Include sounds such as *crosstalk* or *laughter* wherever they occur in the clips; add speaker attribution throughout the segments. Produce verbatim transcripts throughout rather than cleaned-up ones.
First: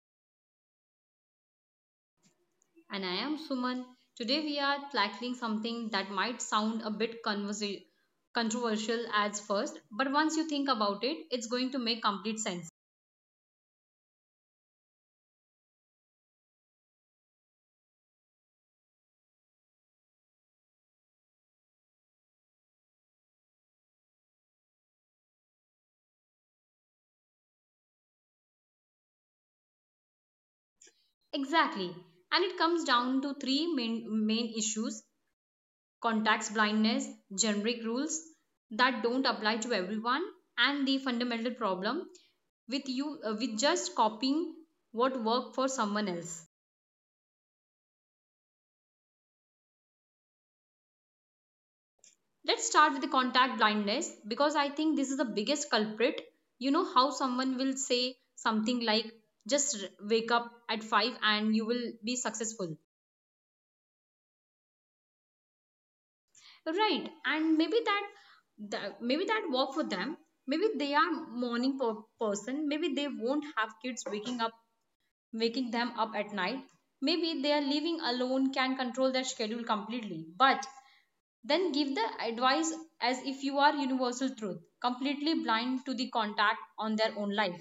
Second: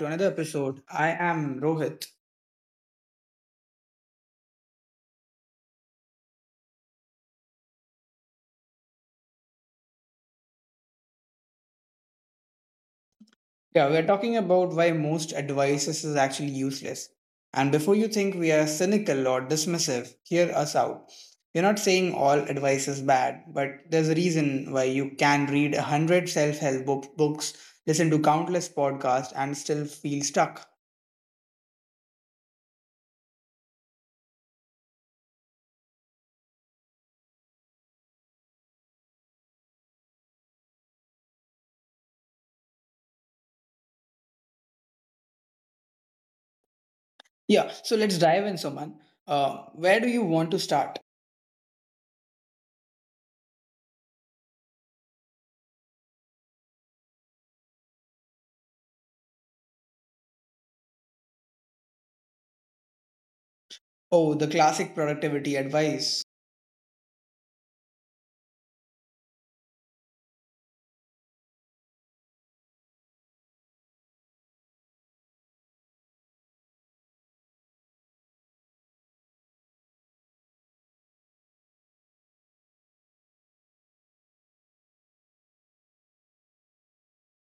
Speaker 1: to another episode. I am Rohit.
Speaker 2: And I am Suman. Today we are tackling something that might sound a bit conversa- controversial at first, but once you think about it, it's going to make complete sense.
Speaker 1: Yeah, we're talking about why most advices is actually useless. And before you think we are cynical or dismissive, hear us out. We're not saying all advice is bad, but there's a reason why you can read a hundred self-help book- books, listen to countless podcasts, and still feel stuck.
Speaker 2: Exactly. And it comes down to three main, main issues, contacts blindness, generic rules that don't apply to everyone, and the fundamental problem with you uh, with just copying what worked for someone else.
Speaker 1: Yeah, so let's dive in, Soman. Uh, where do you want to start?
Speaker 2: Let's start with the contact blindness because I think this is the biggest culprit. You know how someone will say something like, just r- wake up at five and you will be successful.
Speaker 1: Oh, the classic productivity advice.
Speaker 2: Right. And maybe that, that maybe that work for them. Maybe they are morning per- person. Maybe they won't have kids waking up waking them up at night. Maybe their living alone can control their schedule completely, but then give the advice as if you are universal truth, completely blind to the contact on their own life.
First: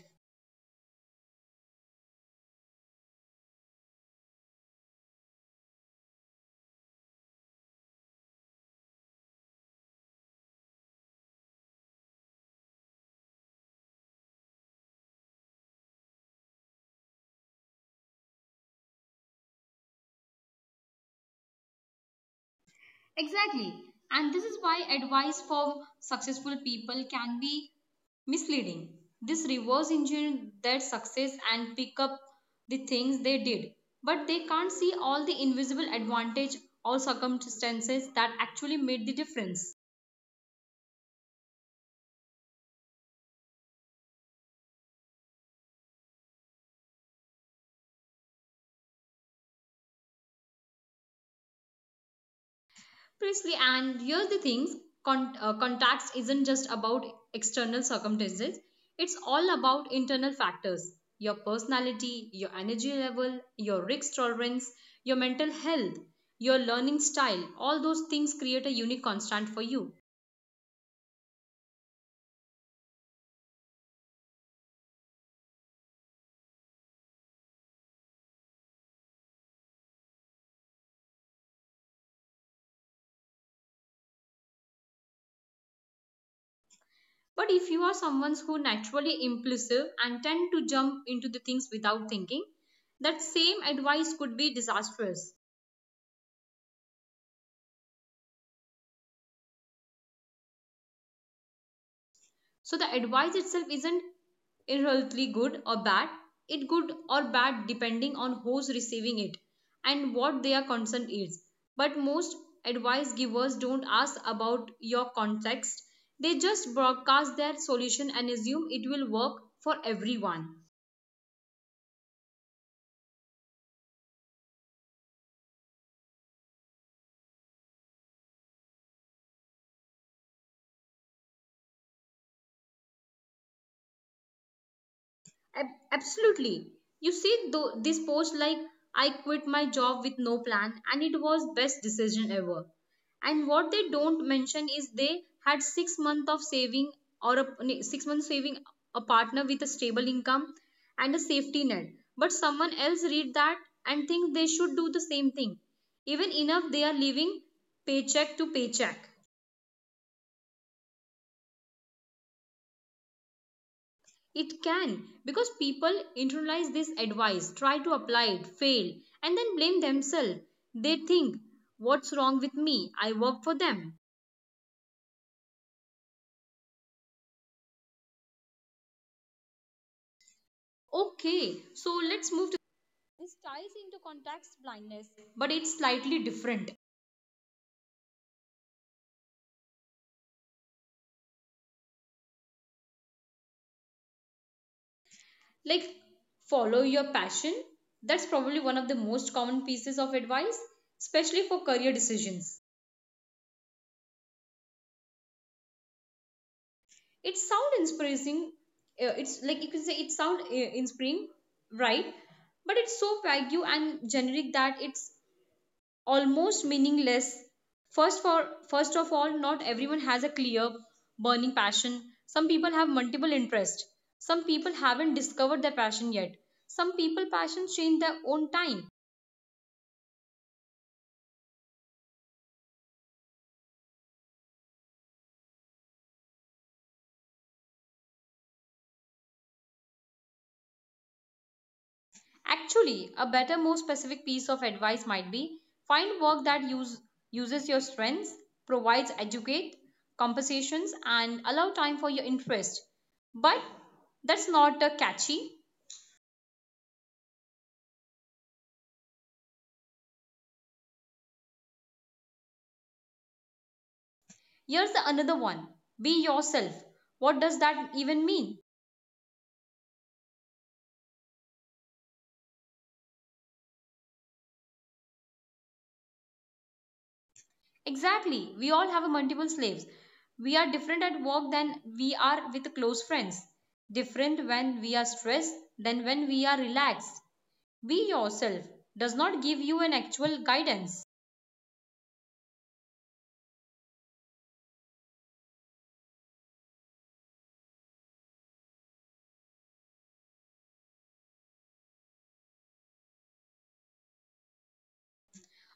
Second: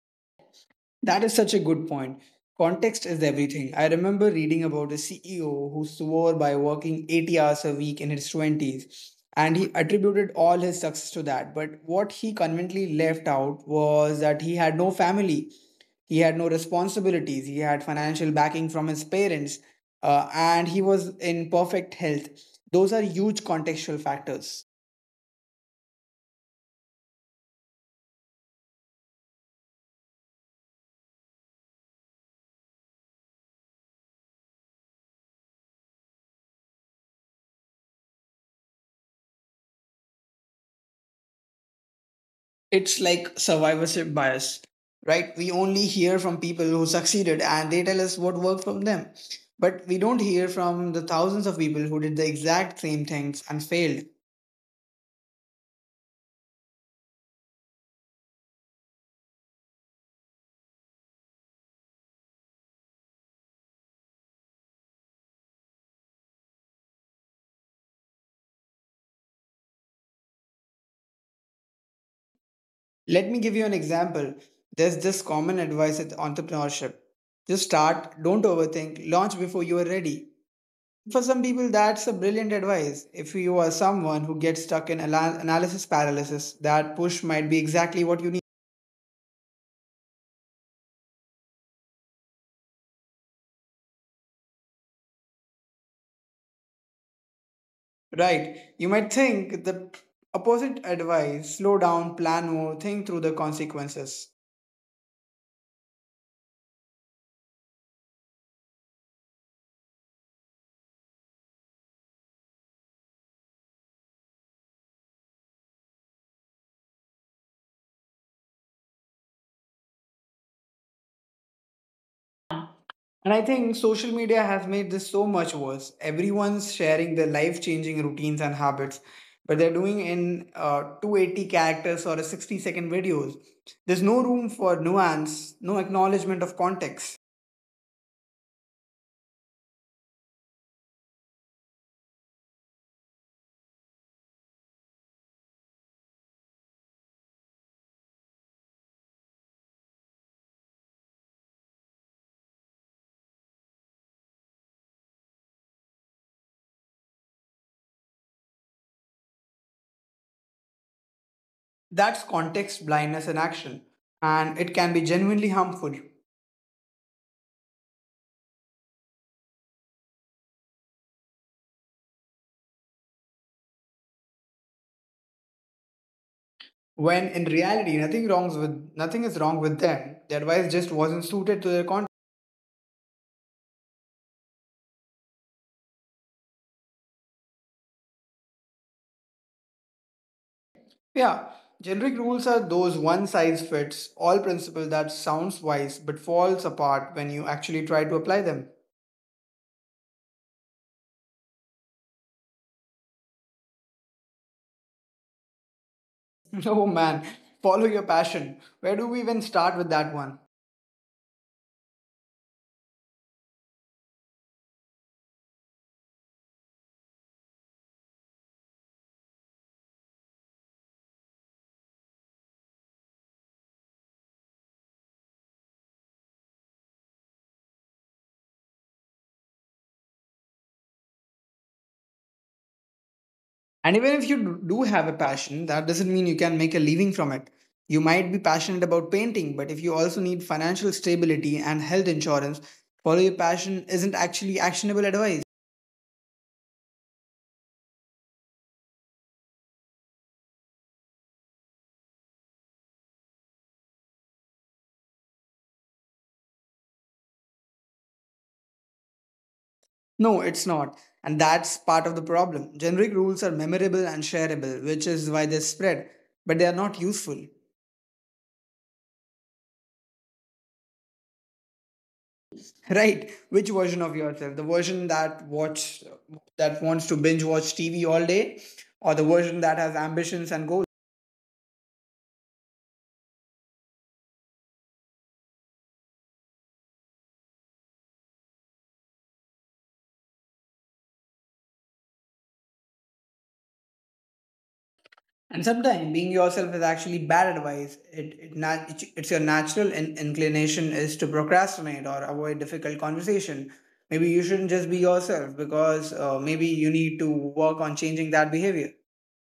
Speaker 1: That is such a good point. Context is everything. I remember reading about a C E O who swore by working eighty hours a week in his twenties, and he attributed all his success to that. But what he conveniently left out was that he had no family, he had no responsibilities, he had financial backing from his parents, uh, and he was in perfect health. Those are huge contextual factors.
Speaker 2: Exactly. And this is why advice from successful people can be misleading. This reverse engineer their success and pick up the things they did, but they can't see all the invisible advantage or circumstances that actually made the difference.
Speaker 1: It's like survivorship bias, right? We only hear from people who succeeded, and they tell us what worked from them, but we don't hear from the thousands of people who did the exact same things and failed.
Speaker 2: Precisely, and here's the thing con- uh, contacts isn't just about external circumstances, it's all about internal factors, your personality, your energy level, your risk tolerance, your mental health, your learning style. All those things create a unique constant for you.
Speaker 1: Let me give you an example. There's this common advice at entrepreneurship. Just start, don't overthink, launch before you are ready. For some people, that's a brilliant advice. If you are someone who gets stuck in ala- analysis paralysis, that push might be exactly what you need.
Speaker 2: But if you are someone who naturally impulsive and tend to jump into the things without thinking, that same advice could be disastrous.
Speaker 1: Right. You might think the opposite advice: slow down, plan more, think through the consequences.
Speaker 2: So the advice itself isn't inherently good or bad. It good or bad depending on who's receiving it and what their concern is. But most advice givers don't ask about your context. They just broadcast their solution and assume it will work for everyone.
Speaker 1: And I think social media has made this so much worse. Everyone's sharing their life changing routines and habits, but they're doing in uh, two hundred eighty characters or a sixty second videos. There's no room for nuance, no acknowledgement of context.
Speaker 2: Ab- absolutely. You see, though, this post like, I quit my job with no plan, and it was best decision ever. And what they don't mention is they had six months of saving or a ne- six months saving, a partner with a stable income and a safety net. But someone else read that and think they should do the same thing. Even enough, they are living paycheck to paycheck.
Speaker 1: That's context blindness in action, and it can be genuinely harmful.
Speaker 2: It can, because people internalize this advice, try to apply it, fail, and then blame themselves. They think, what's wrong with me? I work for them.
Speaker 1: When in reality, nothing wrongs with nothing is wrong with them. The advice just wasn't suited to their context.
Speaker 2: Okay, so let's move to, this ties into context blindness, but it's slightly different.
Speaker 1: Yeah, generic rules are those one size fits all principle that sounds wise but falls apart when you actually try to apply them.
Speaker 2: Like, follow your passion. That's probably one of the most common pieces of advice, especially for career decisions.
Speaker 1: *laughs* Oh man, follow your passion. Where do we even start with that one?
Speaker 2: It sound inspiring, uh, it's like you can say it sound uh, inspiring, right, but it's so vague and generic that it's almost meaningless. first for First of all, not everyone has a clear burning passion. Some people have multiple interests, some people haven't discovered their passion yet, some people passions change their own time.
Speaker 1: And even if you do have a passion, that doesn't mean you can make a living from it. You might be passionate about painting, but if you also need financial stability and health insurance, follow your passion isn't actually actionable advice.
Speaker 2: Actually, a better, more specific piece of advice might be find work that use, uses your strengths, provides educate, compensations, and allow time for your interest. But that's not a catchy.
Speaker 1: No, it's not. And that's part of the problem. Generic rules are memorable and shareable, which is why they spread, but they are not useful. *laughs*
Speaker 2: Here's the another one, be yourself. What does that even mean?
Speaker 1: Right? Which version of yourself? The version that watch that wants to binge watch T V all day, or the version that has ambitions and goals?
Speaker 2: Exactly, we all have a multiple slaves. We are different at work than we are with close friends, different when we are stressed than when we are relaxed. Be yourself does not give you an actual guidance.
Speaker 1: And sometimes being yourself is actually bad advice. It, it na- it's it's your natural in- inclination is to procrastinate or avoid difficult conversation. Maybe you shouldn't just be yourself, because uh, maybe you need to work on changing that behavior.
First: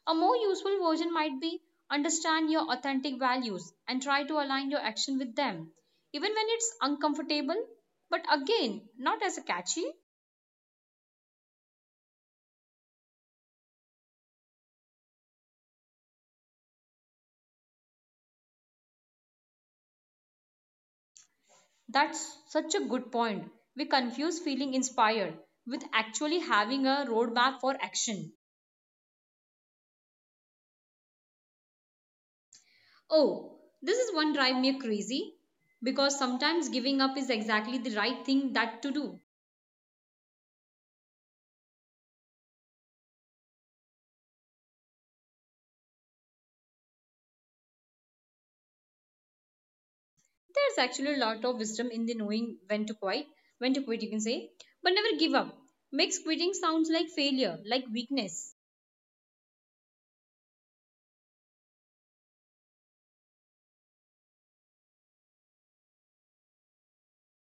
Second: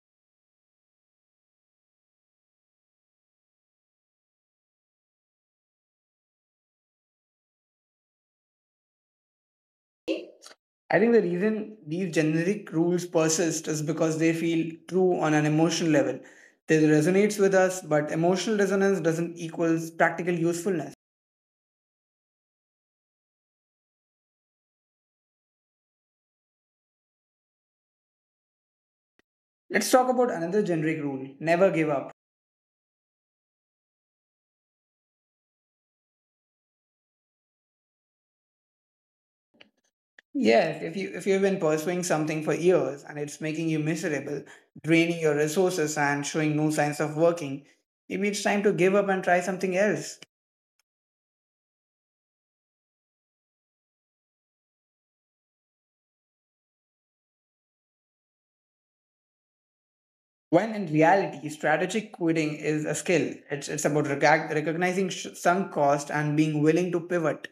Speaker 2: A more useful version might be understand your authentic values and try to align your action with them, even when it's uncomfortable, but again, not as a catchy.
Speaker 1: I think the reason these generic rules persist is because they feel true on an emotional level. They resonates with us, but emotional resonance doesn't equals practical usefulness.
Speaker 2: That's such a good point. We confuse feeling inspired with actually having a roadmap for action.
Speaker 1: Let's talk about another generic rule: never give up.
Speaker 2: Oh, this is one drive me crazy because sometimes giving up is exactly the right thing that to do.
Speaker 1: Yes, if you if you've been pursuing something for years and it's making you miserable, draining your resources and showing no signs of working, maybe it's time to give up and try something else.
Speaker 2: There's actually a lot of wisdom in the knowing when to quit, when to quit, you can say, but never give up. Makes quitting sounds like failure, like weakness.
Speaker 1: When in reality, strategic quitting is a skill. It's it's about recog- recognizing sh- sunk cost and being willing to pivot.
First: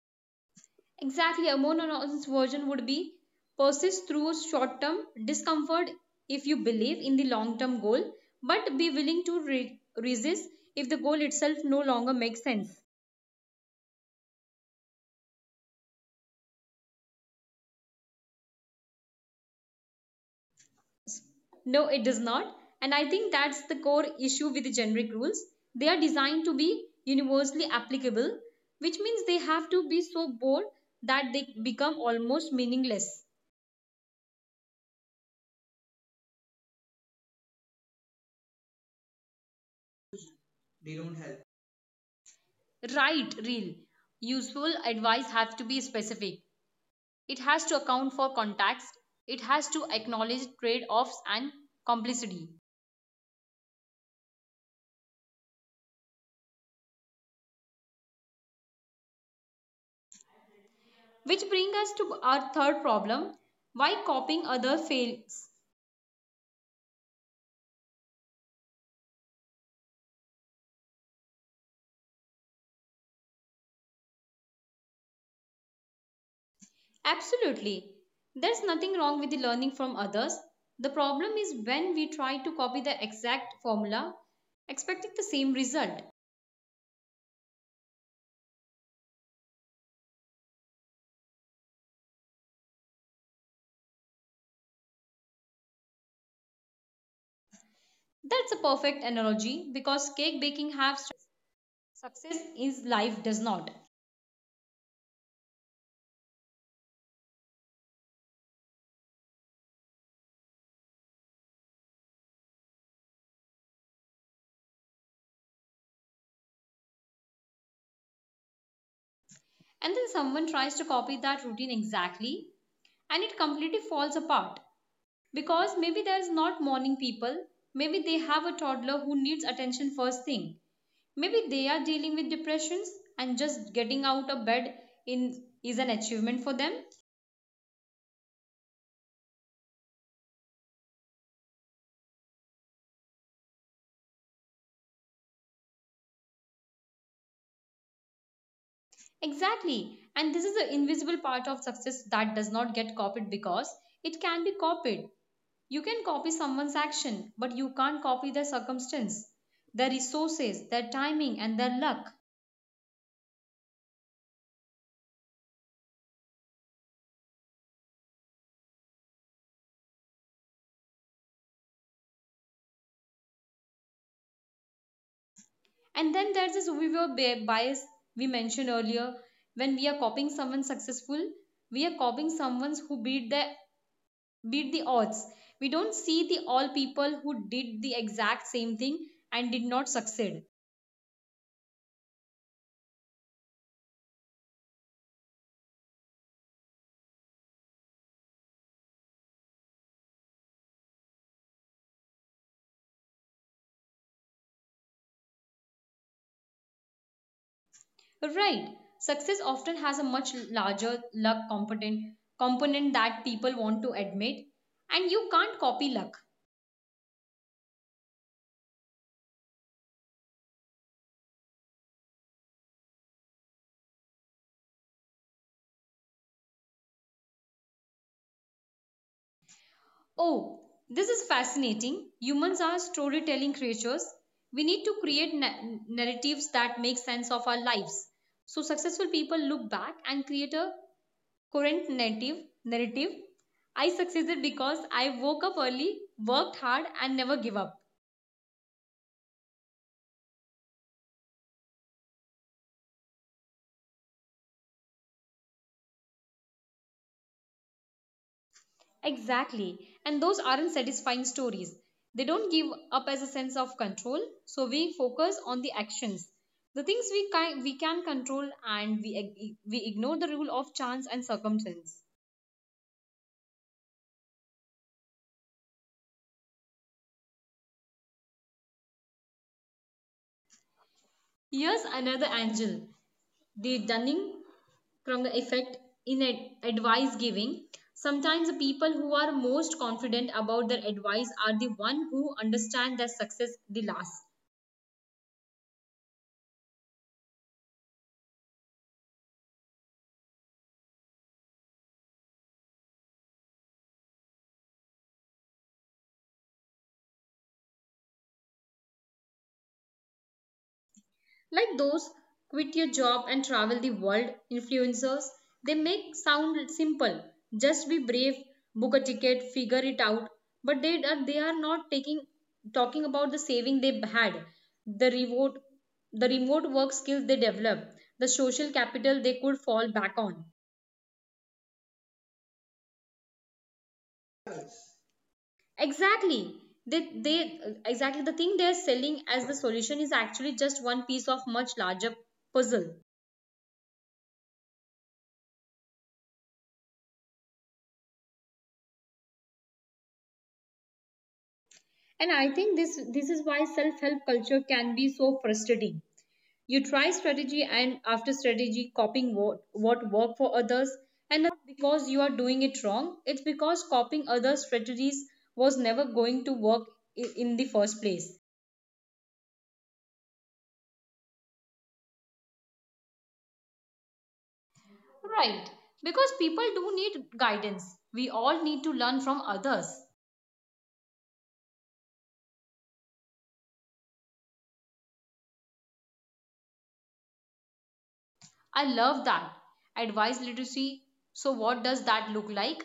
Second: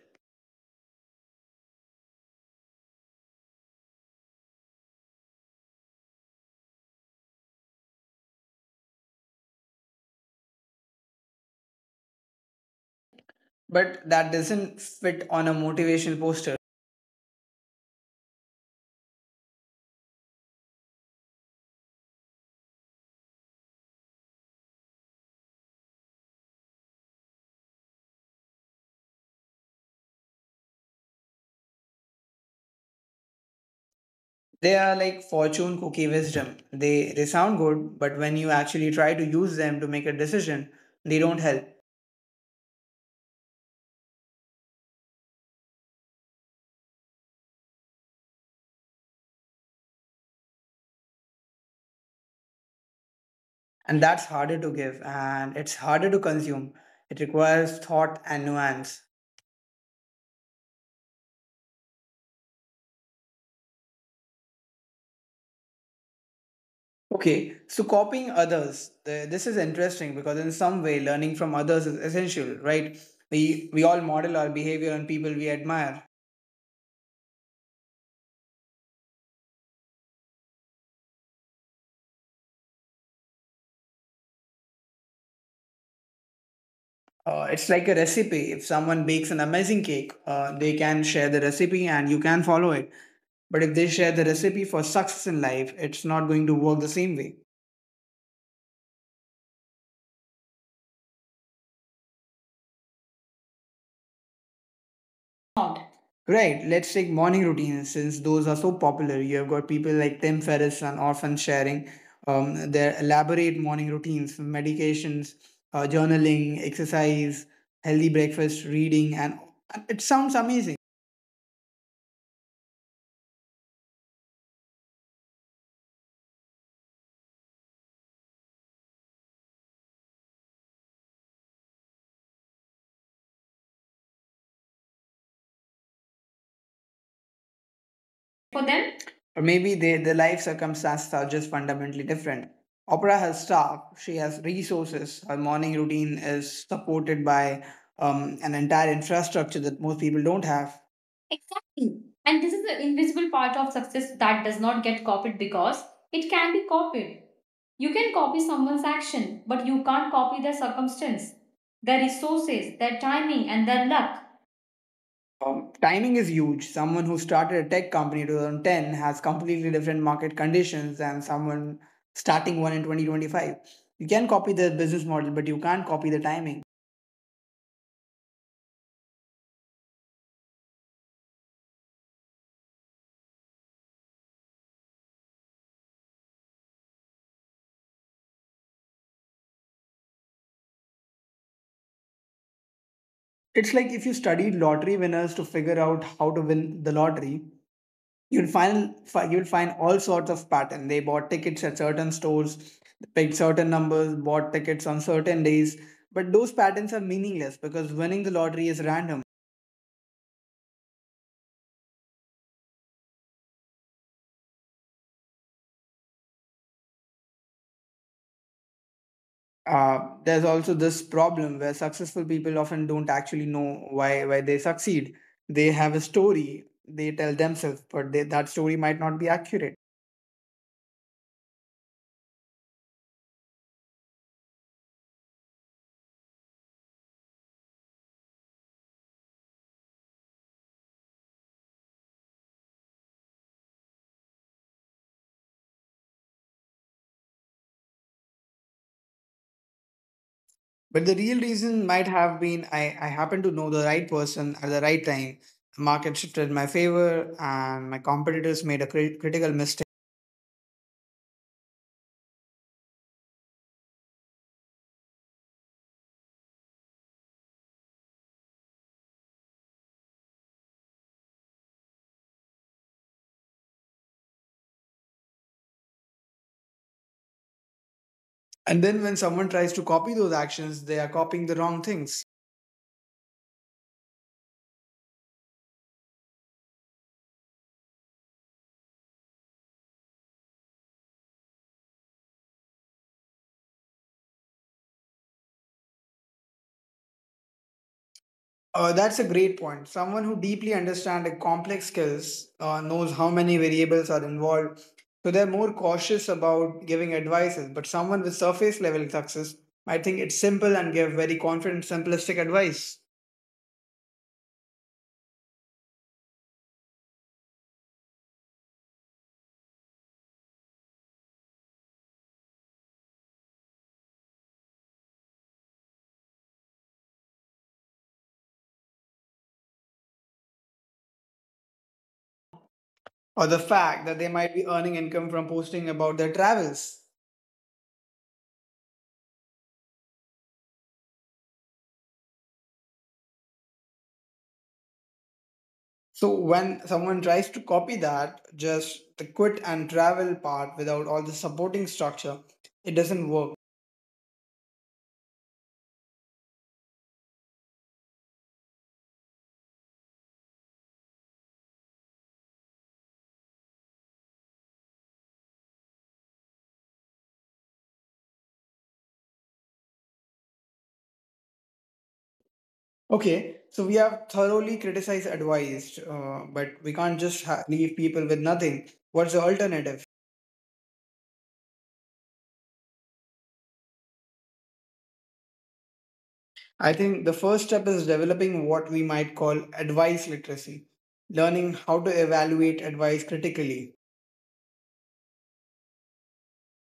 Speaker 2: Exactly, a more honest version would be persist through short term discomfort if you believe in the long term goal, but be willing to re- resist if the goal itself no longer makes sense.
Speaker 1: But that doesn't fit on a motivational poster.
Speaker 2: No, it does not. And I think that's the core issue with the generic rules. They are designed to be universally applicable, which means they have to be so bold that they become almost meaningless.
Speaker 1: They are like fortune cookie wisdom. They they sound good, but when you actually try to use them to make a decision, they don't help.
Speaker 2: Right, real. Useful advice has to be specific. It has to account for context. It has to acknowledge trade offs and complicity.
Speaker 1: And that's harder to give, and it's harder to consume. It requires thought and nuance.
Speaker 2: Which brings us to our third problem, why copying other fails.
Speaker 1: Okay, so copying others, th- this is interesting, because in some way learning from others is essential, right? We we all model our behavior on people we admire.
Speaker 2: Absolutely. There's nothing wrong with the learning from others. The problem is when we try to copy the exact formula, expecting the same result.
Speaker 1: Uh, it's like a recipe. If someone bakes an amazing cake, uh, they can share the recipe and you can follow it. But if they share the recipe for success in life, it's not going to work the same way.
Speaker 2: That's a perfect analogy because cake baking has success is life does not.
Speaker 1: Right, let's take morning routines since those are so popular. You have got people like Tim Ferriss and often sharing um, their elaborate morning routines, medications, uh, journaling, exercise, healthy breakfast, reading, and and it sounds amazing.
Speaker 2: And then someone tries to copy that routine exactly and it completely falls apart. Because maybe there's not morning people, maybe they have a toddler who needs attention first thing, maybe they are dealing with depressions and just getting out of bed in is an achievement for them.
Speaker 1: For them? Or maybe they, their life circumstances are just fundamentally different. Opera has staff, she has resources, her morning routine is supported by um, an entire infrastructure that most people don't have.
Speaker 2: Exactly,
Speaker 1: Exactly.
Speaker 2: and this is
Speaker 1: And
Speaker 2: the
Speaker 1: this is the
Speaker 2: invisible part
Speaker 1: invisible
Speaker 2: of
Speaker 1: part of
Speaker 2: success
Speaker 1: success
Speaker 2: that does
Speaker 1: that
Speaker 2: not
Speaker 1: does
Speaker 2: get
Speaker 1: not get
Speaker 2: copied
Speaker 1: copied,
Speaker 2: because
Speaker 1: because
Speaker 2: it can
Speaker 1: it
Speaker 2: be
Speaker 1: can be
Speaker 2: copied.
Speaker 1: copied.
Speaker 2: You can
Speaker 1: You
Speaker 2: copy
Speaker 1: can copy
Speaker 2: someone's
Speaker 1: someone's
Speaker 2: action, but
Speaker 1: action,
Speaker 2: you
Speaker 1: but
Speaker 2: can't
Speaker 1: you
Speaker 2: copy
Speaker 1: can't
Speaker 2: their
Speaker 1: copy their
Speaker 2: circumstance,
Speaker 1: circumstance,
Speaker 2: their
Speaker 1: their
Speaker 2: resources, their
Speaker 1: resources, their
Speaker 2: timing, and
Speaker 1: timing,
Speaker 2: their
Speaker 1: and their
Speaker 2: luck.
Speaker 1: luck. Um, timing is huge. Someone who started a tech company in twenty ten has completely different market conditions than someone starting one in twenty twenty-five. You can copy the business model, but you can't copy the timing.
Speaker 2: And then there's this viewer bi- bias we mentioned earlier. When we are copying someone successful, we are copying someone who beat the beat the odds. We don't see the all people who did the exact same thing and did not succeed.
Speaker 1: It's like if you studied lottery winners to figure out how to win the lottery, you'll find you'll find all sorts of patterns. They bought tickets at certain stores, picked certain numbers, bought tickets on certain days, but those patterns are meaningless because winning the lottery is random.
Speaker 2: Right. Success often has a much larger luck component component that people want to admit. And you can't copy luck.
Speaker 1: uh, there's also this problem where successful people often don't actually know why why they succeed. They have a story they tell themselves, but they, that story might not be accurate.
Speaker 2: Oh, this is fascinating. Humans are storytelling creatures. We need to create na- narratives that make sense of our lives. So successful people look back and create a current narrative. Narrative. I succeeded because I woke up early, worked hard, and never give up.
Speaker 1: But the real reason might have been I, I happened to know the right person at the right time. The market shifted in my favor, and my competitors made a crit- critical mistake.
Speaker 2: Exactly. And those aren't satisfying stories. They don't give up as a sense of control, so we focus on the actions. The things we can, we can control and we, ig- we ignore the rule of chance and circumstance.
Speaker 1: And then when someone tries to copy those actions, they are copying the wrong things.
Speaker 2: Here's another angle, the Dunning Kruger effect in ad- advice giving. Sometimes the people who are most confident about their advice are the one who understand their success the last.
Speaker 1: Uh, that's a great point. Someone who deeply understands a complex skills uh, knows how many variables are involved, so they're more cautious about giving advices. But someone with surface level success might think it's simple and give very confident, simplistic advice,
Speaker 2: Like those quit your job and travel the world influencers, they make sound simple. Just be brave, book a ticket, figure it out. But they are they are not taking talking about the saving they had, the remote the remote work skills they developed, the social capital they could fall back on.
Speaker 1: or the fact that they might be earning income from posting about their travels.
Speaker 2: Exactly. They, they exactly the thing they are selling as the solution is actually just one piece of much larger puzzle.
Speaker 1: So when someone tries to copy that, just the quit and travel part without all the supporting structure, it doesn't work.
Speaker 2: And I think this this is why self-help culture can be so frustrating. You try strategy and after strategy copying what, what worked for others and not because you are doing it wrong, it's because copying other strategies was never going to work i- in the first place.
Speaker 1: Okay, so we have thoroughly criticized, advised, uh, but we can't just ha- leave people with
Speaker 2: Right,
Speaker 1: nothing.
Speaker 2: because
Speaker 1: What's the
Speaker 2: people do
Speaker 1: alternative?
Speaker 2: need guidance. We all need to learn from others.
Speaker 1: I think the first step is developing what we might call advice literacy, learning how to
Speaker 2: I
Speaker 1: evaluate
Speaker 2: love
Speaker 1: advice
Speaker 2: that.
Speaker 1: critically.
Speaker 2: Advice literacy. So, what does that look like?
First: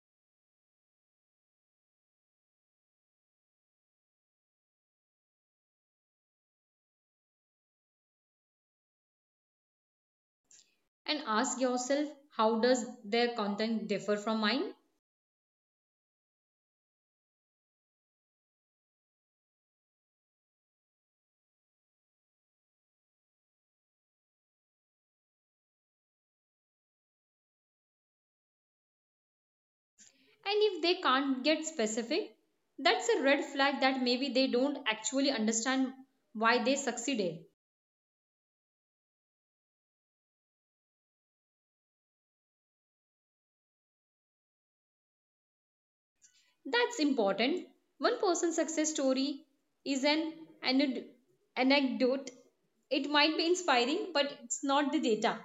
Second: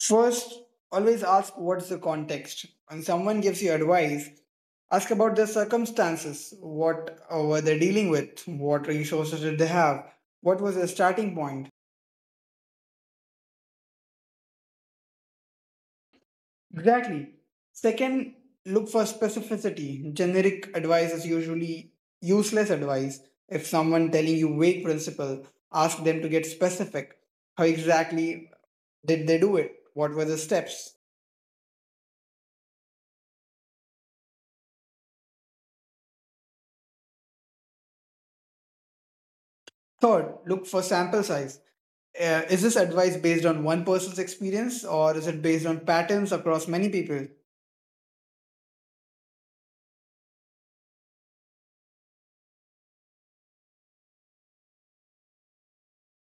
Speaker 1: First, always ask what's the context. When someone gives you advice, ask about their circumstances. What uh, were they dealing with, what resources did they have, what was their starting point?
Speaker 2: And ask yourself, how does their content differ from mine?
Speaker 1: Exactly. Second, look for specificity. Generic advice is usually useless advice. If someone telling you vague principle, ask them to get specific. How exactly did they do it? What were the steps?
Speaker 2: And if they can't get specific, that's a red flag that maybe they don't actually understand why they succeeded.
Speaker 1: Third, look for sample size. Uh, is this advice based on one person's experience, or is it based on patterns across many people?
Speaker 2: That's important. One person's success story is an anod- anecdote. It might be inspiring, but it's not the data.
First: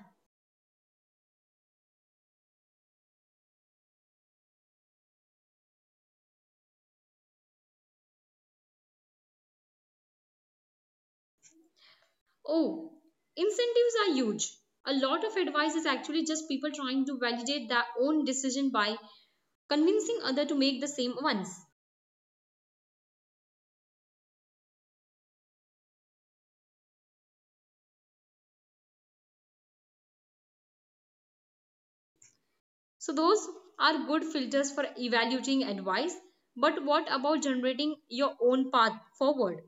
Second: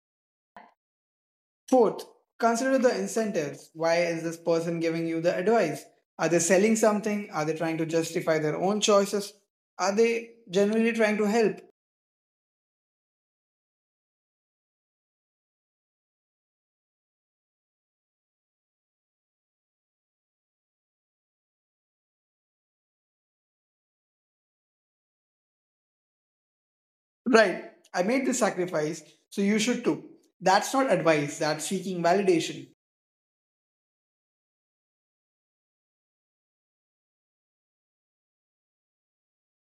Speaker 1: Fourth, consider the incentives. Why is this person giving you the advice? Are they selling something? Are they trying to justify their own choices? Are they genuinely trying to help?
Speaker 2: Oh, incentives are huge. A lot of advice is actually just people trying to validate their own decision by convincing other to make the same ones.
Speaker 1: Right, I made this sacrifice, so you should too. That's not advice, that's seeking validation.
Speaker 2: So those are good filters for evaluating advice. But what about generating your own path forward?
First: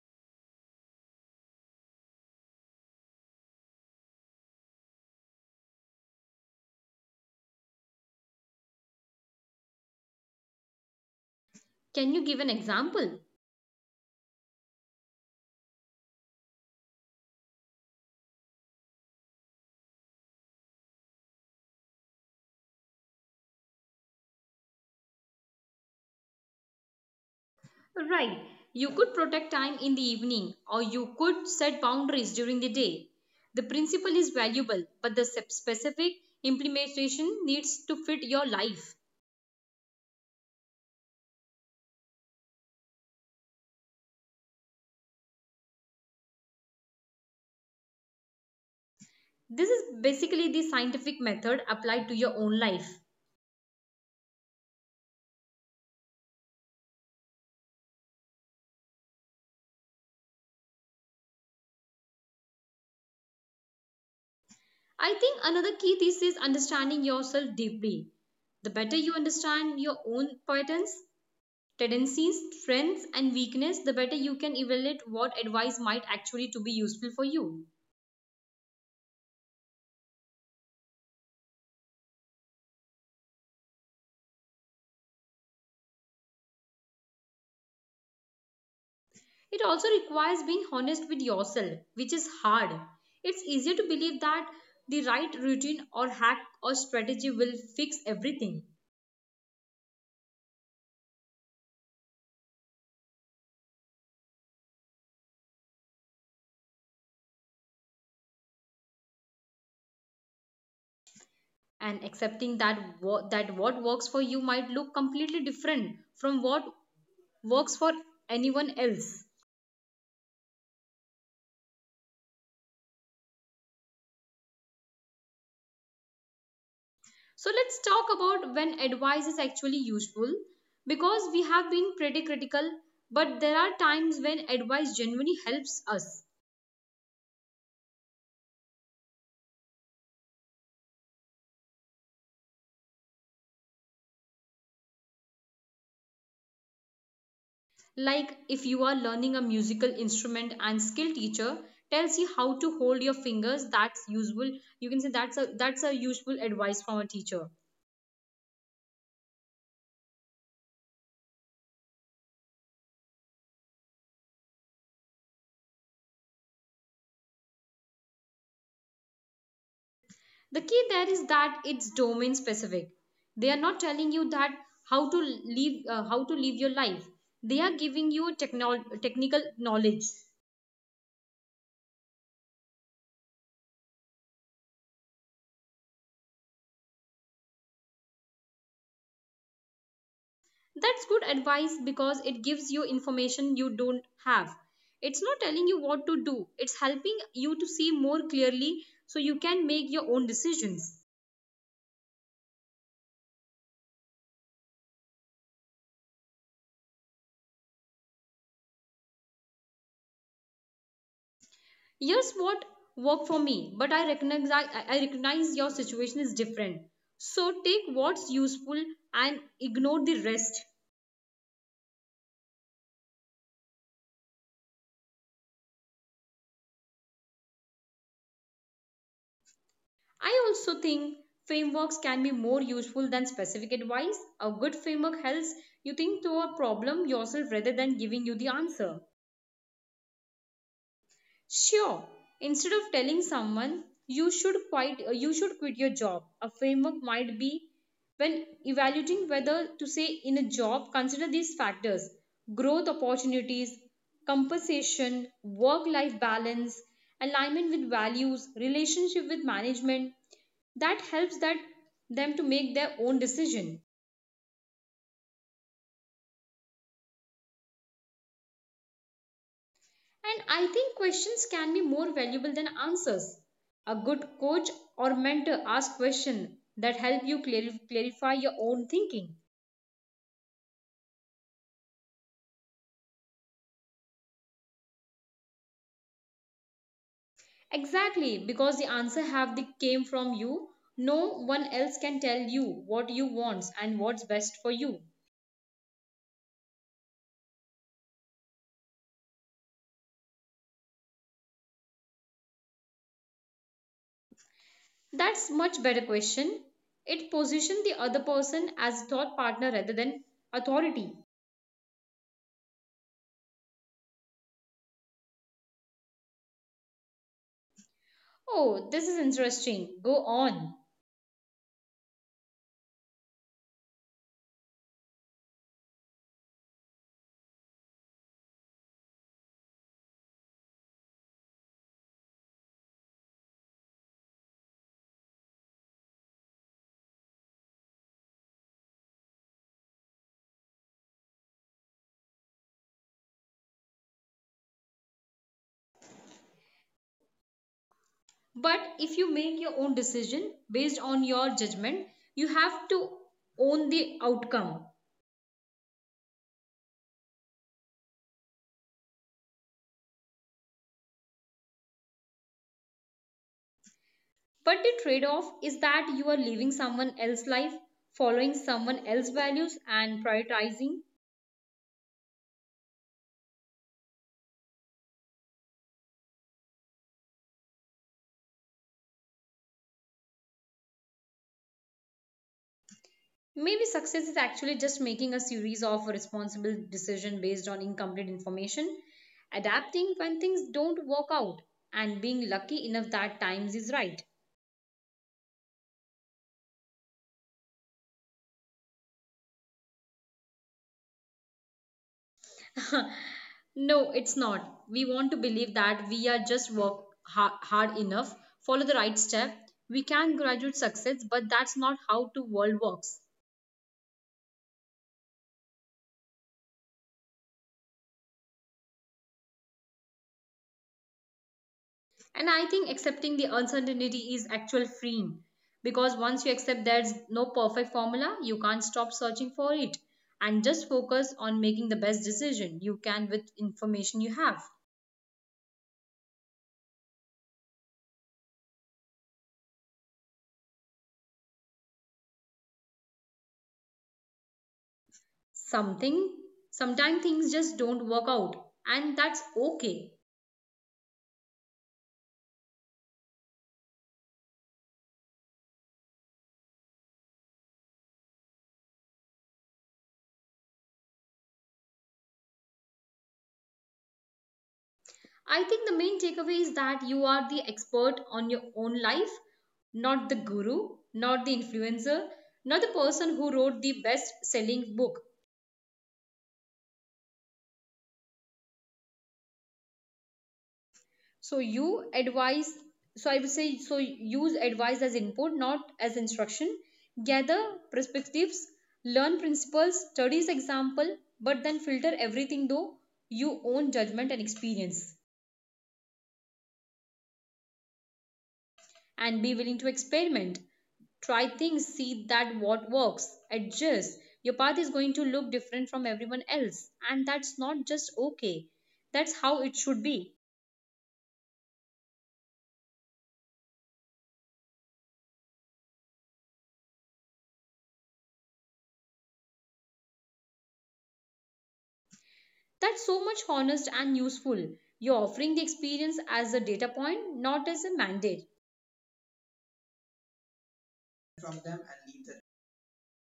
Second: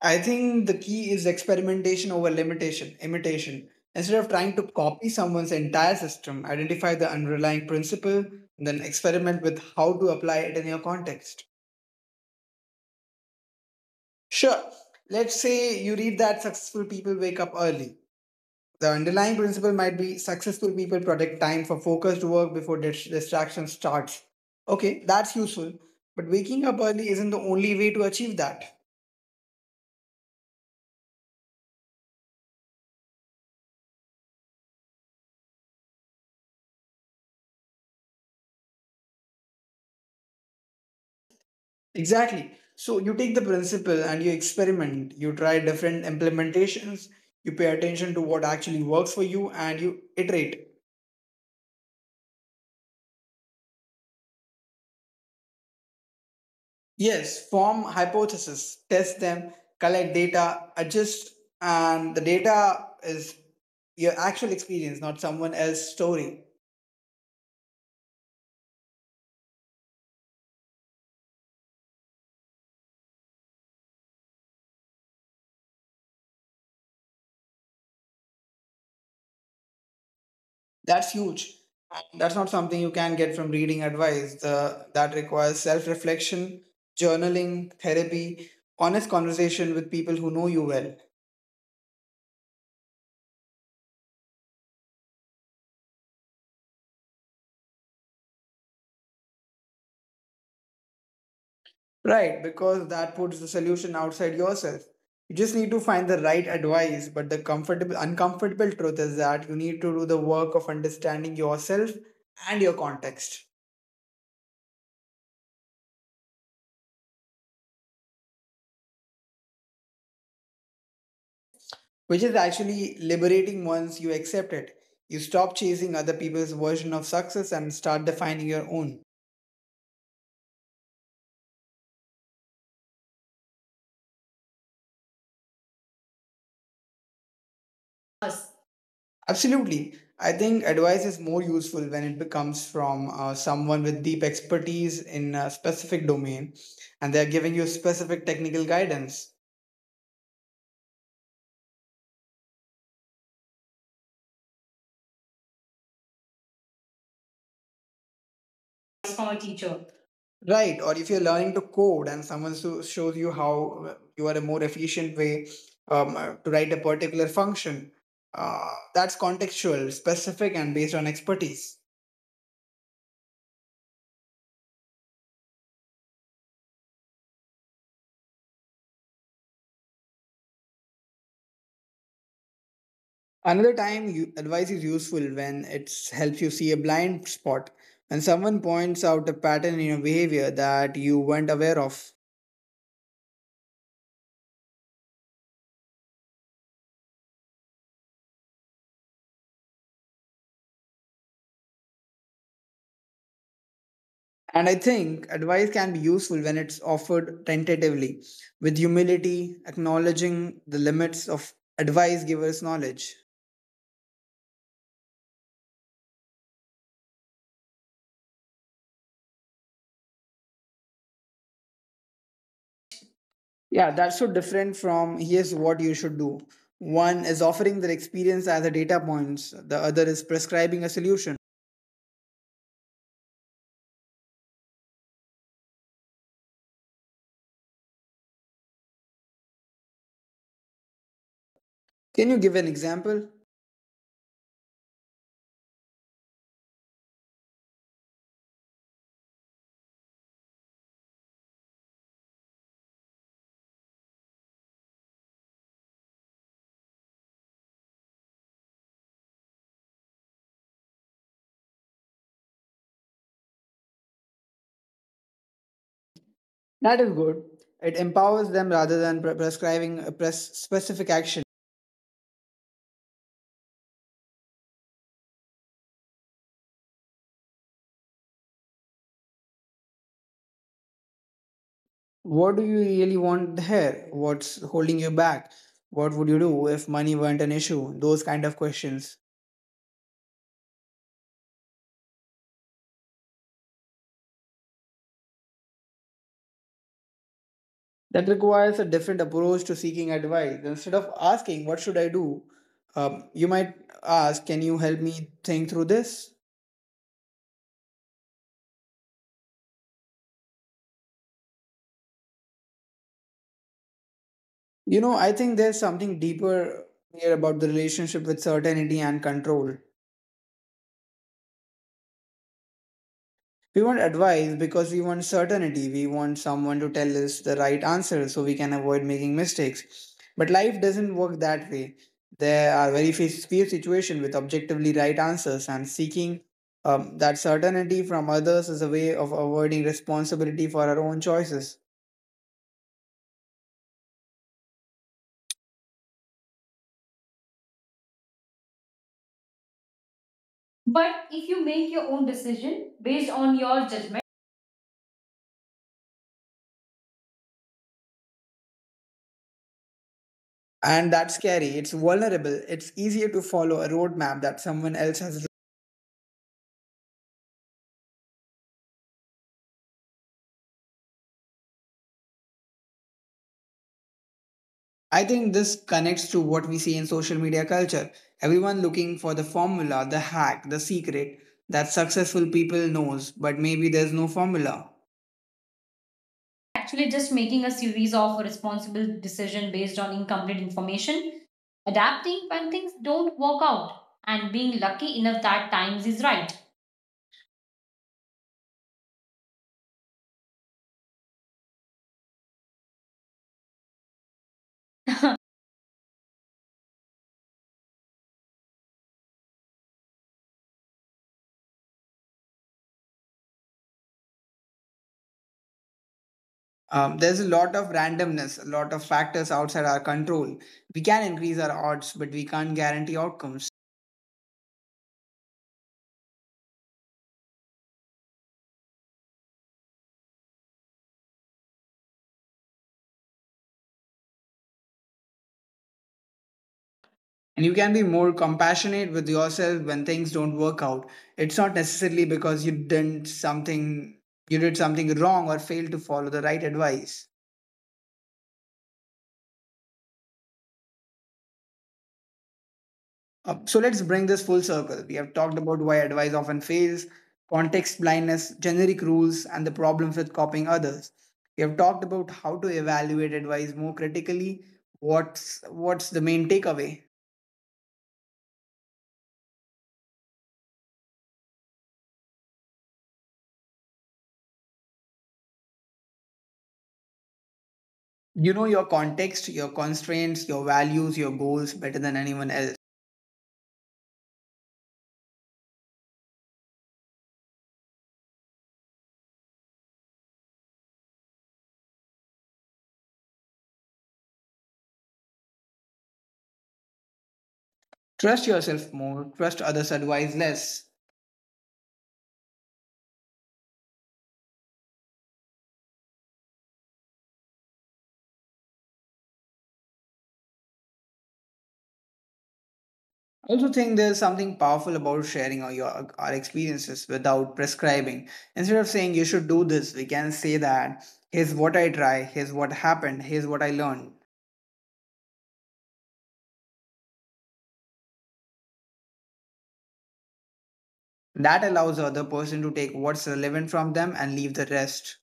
Speaker 1: I think the key is experimentation over limitation, imitation. Instead of trying to copy someone's entire system, identify the underlying principle, and then experiment with how to apply it in your context.
Speaker 2: Can you give an example?
Speaker 1: Sure. Let's say you read that successful people wake up early. The underlying principle might be successful people protect time for focused work before dis- distraction starts. Okay, that's useful. But waking up early isn't the only way to achieve that.
Speaker 2: Right. You could protect time in the evening or you could set boundaries during the day. The principle is valuable, but the specific implementation needs to fit your life.
Speaker 1: Exactly. So you take the principle and you experiment. You try different implementations. You pay attention to what actually works for you, and you iterate.
Speaker 2: This is basically the scientific method applied to your own life.
Speaker 1: Yes, form hypotheses, test them, collect data, adjust, and the data is your actual experience, not someone else's story.
Speaker 2: I think another key thesis is understanding yourself deeply. The better you understand your own patterns, tendencies, strengths, and weakness, the better you can evaluate what advice might actually to be useful for you.
Speaker 1: That's huge. That's not something you can get from reading advice. The, that requires self reflection, journaling, therapy, honest conversation with people who know you well.
Speaker 2: It also requires being honest with yourself, which is hard. It's easier to believe that the right routine or hack or strategy will fix everything.
Speaker 1: Right, because that puts the solution outside yourself. You just need to find the right advice, but the comfortable, uncomfortable truth is that you need to do the work of understanding yourself and your context.
Speaker 2: And accepting that what, that what works for you might look completely different from what works for anyone else.
Speaker 1: Which is actually liberating once you accept it. You stop chasing other people's version of success and start defining your own.
Speaker 2: So let's talk about when advice is actually useful because we have been pretty critical, but there are times when advice genuinely helps us.
Speaker 1: Yes, absolutely. I think advice is more useful when it becomes from uh, someone with deep expertise in a specific domain, and they're giving you specific technical guidance.
Speaker 2: Like if you are learning a musical instrument and skill teacher tells you how to hold your fingers, that's useful. You can say that's a that's a useful advice from a
Speaker 1: From a
Speaker 2: teacher.
Speaker 1: teacher. Right, or if you're learning to code and someone so shows you how uh, you are a more efficient way um, uh, to write a particular function, uh, that's contextual, specific, and based on expertise.
Speaker 2: The key there is that it's domain specific. They are not telling you that how to live uh, how to live your life. They are giving you technol- technical knowledge.
Speaker 1: Another time, you, advice is useful when it helps you see a blind spot, when someone points out a pattern in your behavior that you weren't aware of.
Speaker 2: That's good advice because it gives you information you don't have. It's not telling you what to do, it's helping you to see more clearly so you can make your own decisions.
Speaker 1: And I think advice can be useful when it's offered tentatively, with humility, acknowledging the limits of advice giver's knowledge.
Speaker 2: Here's what worked for me, but I recognize, I recognize your situation is different. So take what's useful and ignore the rest.
Speaker 1: Yeah, that's so different from here's what you should do. One is offering their experience as a data points, the other is prescribing a solution.
Speaker 2: I also think frameworks can be more useful than specific advice. A good framework helps you think through a problem yourself rather than giving you the answer.
Speaker 1: Can you give an example?
Speaker 2: Sure, instead of telling someone you should quit, you should quit your job, a framework might be when evaluating whether to say in a job, consider these factors: growth opportunities, compensation, work life balance, alignment with values, relationship with management. That helps that them to make their own decision.
Speaker 1: That is good. It empowers them rather than pre- prescribing a pres- specific action.
Speaker 2: And I think questions can be more valuable than answers. A good coach or mentor asks questions that help you clar- clarify your own thinking.
Speaker 1: What do you really want here? What's holding you back? What would you do if money weren't an issue? Those kind of questions.
Speaker 2: Exactly, because the answer have the came from you. No one else can tell you what you want and what's best for you.
Speaker 1: That requires a different approach to seeking advice. Instead of asking, what should I do? Um, you might ask, can you help me think through this?
Speaker 2: That's much better question. It positions the other person as thought partner rather than authority.
Speaker 1: You know, I think there's something deeper here about the relationship with certainty and control.
Speaker 2: Oh, this is interesting. Go on.
Speaker 1: We want advice because we want certainty. We want someone to tell us the right answer so we can avoid making mistakes. But life doesn't work that way. There are very few, few situations with objectively right answers, and seeking um, that certainty from others is a way of avoiding responsibility for our own choices.
Speaker 2: But if
Speaker 1: But
Speaker 2: you
Speaker 1: if
Speaker 2: make
Speaker 1: you
Speaker 2: your own
Speaker 1: make your own
Speaker 2: decision
Speaker 1: decision
Speaker 2: based on
Speaker 1: based
Speaker 2: your
Speaker 1: on your
Speaker 2: judgment,
Speaker 1: judgment.
Speaker 2: you have to own the outcome.
Speaker 1: And that's scary. It's vulnerable. It's easier to follow a roadmap that someone else has.
Speaker 2: But the trade off is that you are living someone else's life, following someone else's values, and prioritizing.
Speaker 1: I think this connects to what we see in social media culture. Everyone looking for the formula, the hack, the secret that successful people knows, but maybe there's no formula.
Speaker 2: Maybe success is actually just making
Speaker 1: Actually,
Speaker 2: a
Speaker 1: just
Speaker 2: series
Speaker 1: making a
Speaker 2: of
Speaker 1: series of
Speaker 2: responsible decisions
Speaker 1: responsible
Speaker 2: based on
Speaker 1: decision based
Speaker 2: incomplete
Speaker 1: on incomplete
Speaker 2: information,
Speaker 1: information,
Speaker 2: adapting when things
Speaker 1: adapting when
Speaker 2: don't
Speaker 1: things
Speaker 2: work
Speaker 1: don't
Speaker 2: out,
Speaker 1: work
Speaker 2: and
Speaker 1: out,
Speaker 2: being
Speaker 1: and
Speaker 2: lucky
Speaker 1: being
Speaker 2: enough that
Speaker 1: lucky enough
Speaker 2: times is
Speaker 1: that
Speaker 2: right.
Speaker 1: times is right.
Speaker 2: *laughs* No, it's not. We want to believe that we are just work ha- hard enough, follow the right step. We can graduate success, but that's not how the world works.
Speaker 1: Um, there's a lot of randomness, a lot of factors outside our control. We can increase our odds, but we can't guarantee outcomes.
Speaker 2: And I think accepting the uncertainty is actual freeing because once you accept there's no perfect formula, you can't stop searching for it and just focus on making the best decision you can with information you have.
Speaker 1: And you can be more compassionate with yourself when things don't work out. It's not necessarily because you didn't something you did something wrong or failed to follow the right advice.
Speaker 2: Something, sometimes things just don't work out, and that's okay.
Speaker 1: Uh, so let's bring this full circle. We have talked about why advice often fails, context blindness, generic rules, and the problems with copying others. We have talked about how to evaluate advice more critically. What's what's the main takeaway?
Speaker 2: I think the main takeaway is that you are the expert on your own life, not the guru, not the influencer, not the person who wrote the best selling book.
Speaker 1: You know your context, your constraints, your values, your goals better than anyone else.
Speaker 2: So you advise, so I would say, so use advice as input, not as instruction. Gather perspectives, learn principles, studies example, but then filter everything though your own judgment and experience.
Speaker 1: Trust yourself more, trust others' advice less.
Speaker 2: And be willing to experiment. Try things, see that what works, adjust. Your path is going to look different from everyone else, and that's not just okay. That's how it should be.
Speaker 1: I also think there's something powerful about sharing our, your, our experiences without prescribing. Instead of saying you should do this, we can say that here's what I try, here's what happened, here's what I learned.
Speaker 2: That's so much honest and useful. You're offering the experience as a data point, not as a mandate.
Speaker 1: That allows the other person to take what's relevant from them and leave the rest.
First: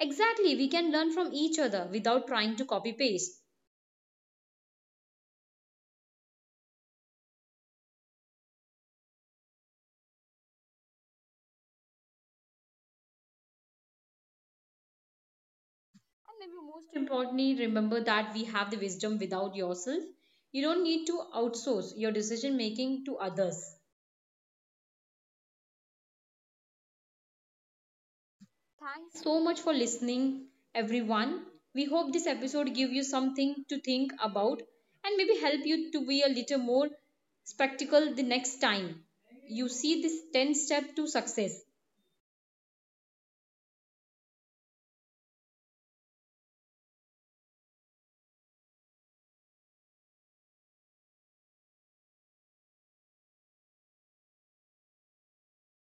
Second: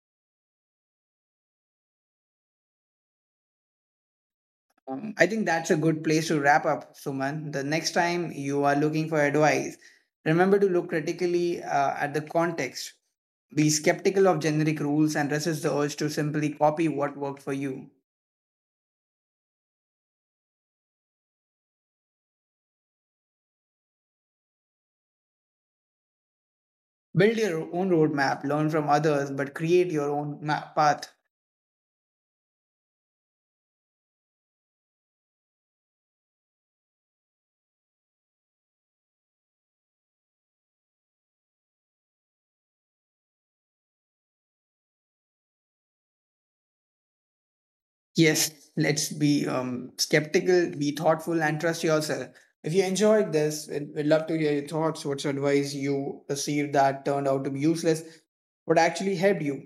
Speaker 2: Exactly, we can learn from each other without trying to copy paste.
Speaker 1: Um, I think that's a good place to wrap up, Suman. The next time you are looking for advice, remember to look critically uh, at the context. Be skeptical of generic rules and resist the urge to simply copy what worked for you.
Speaker 2: And maybe most importantly, remember that we have the wisdom without yourself. You don't need to outsource your decision making to others.
Speaker 1: Build your own roadmap, learn from others, but create your own ma- path.
Speaker 2: Thanks so much for listening, everyone. We hope this episode give you something to think about and maybe help you to be a little more spectacle the next time you see this ten step to success.
Speaker 1: Yes, let's be um, skeptical, be thoughtful, and trust yourself. If you enjoyed this, we'd we'd love to hear your thoughts. What's advice you received that turned out to be useless? What actually helped you?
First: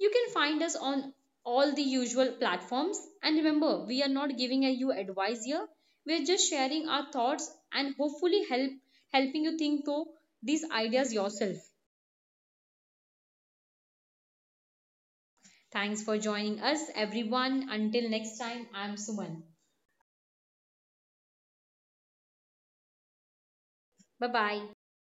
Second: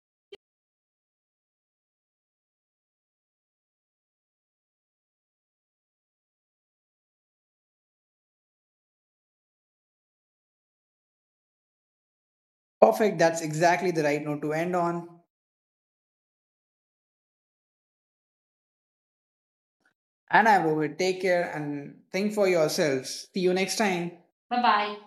Speaker 2: You can find us on all the usual platforms and remember we are not giving you advice here. We're just sharing our thoughts and hopefully help helping you think through these ideas yourself.
Speaker 1: Perfect. That's exactly the right note to end on.
Speaker 2: Thanks for joining us everyone. Until next time, I'm Suman.
Speaker 1: And I'm Rohit. Take care and think for yourselves. See you next time.
Speaker 2: Bye
Speaker 1: Bye
Speaker 2: bye.
Speaker 1: bye.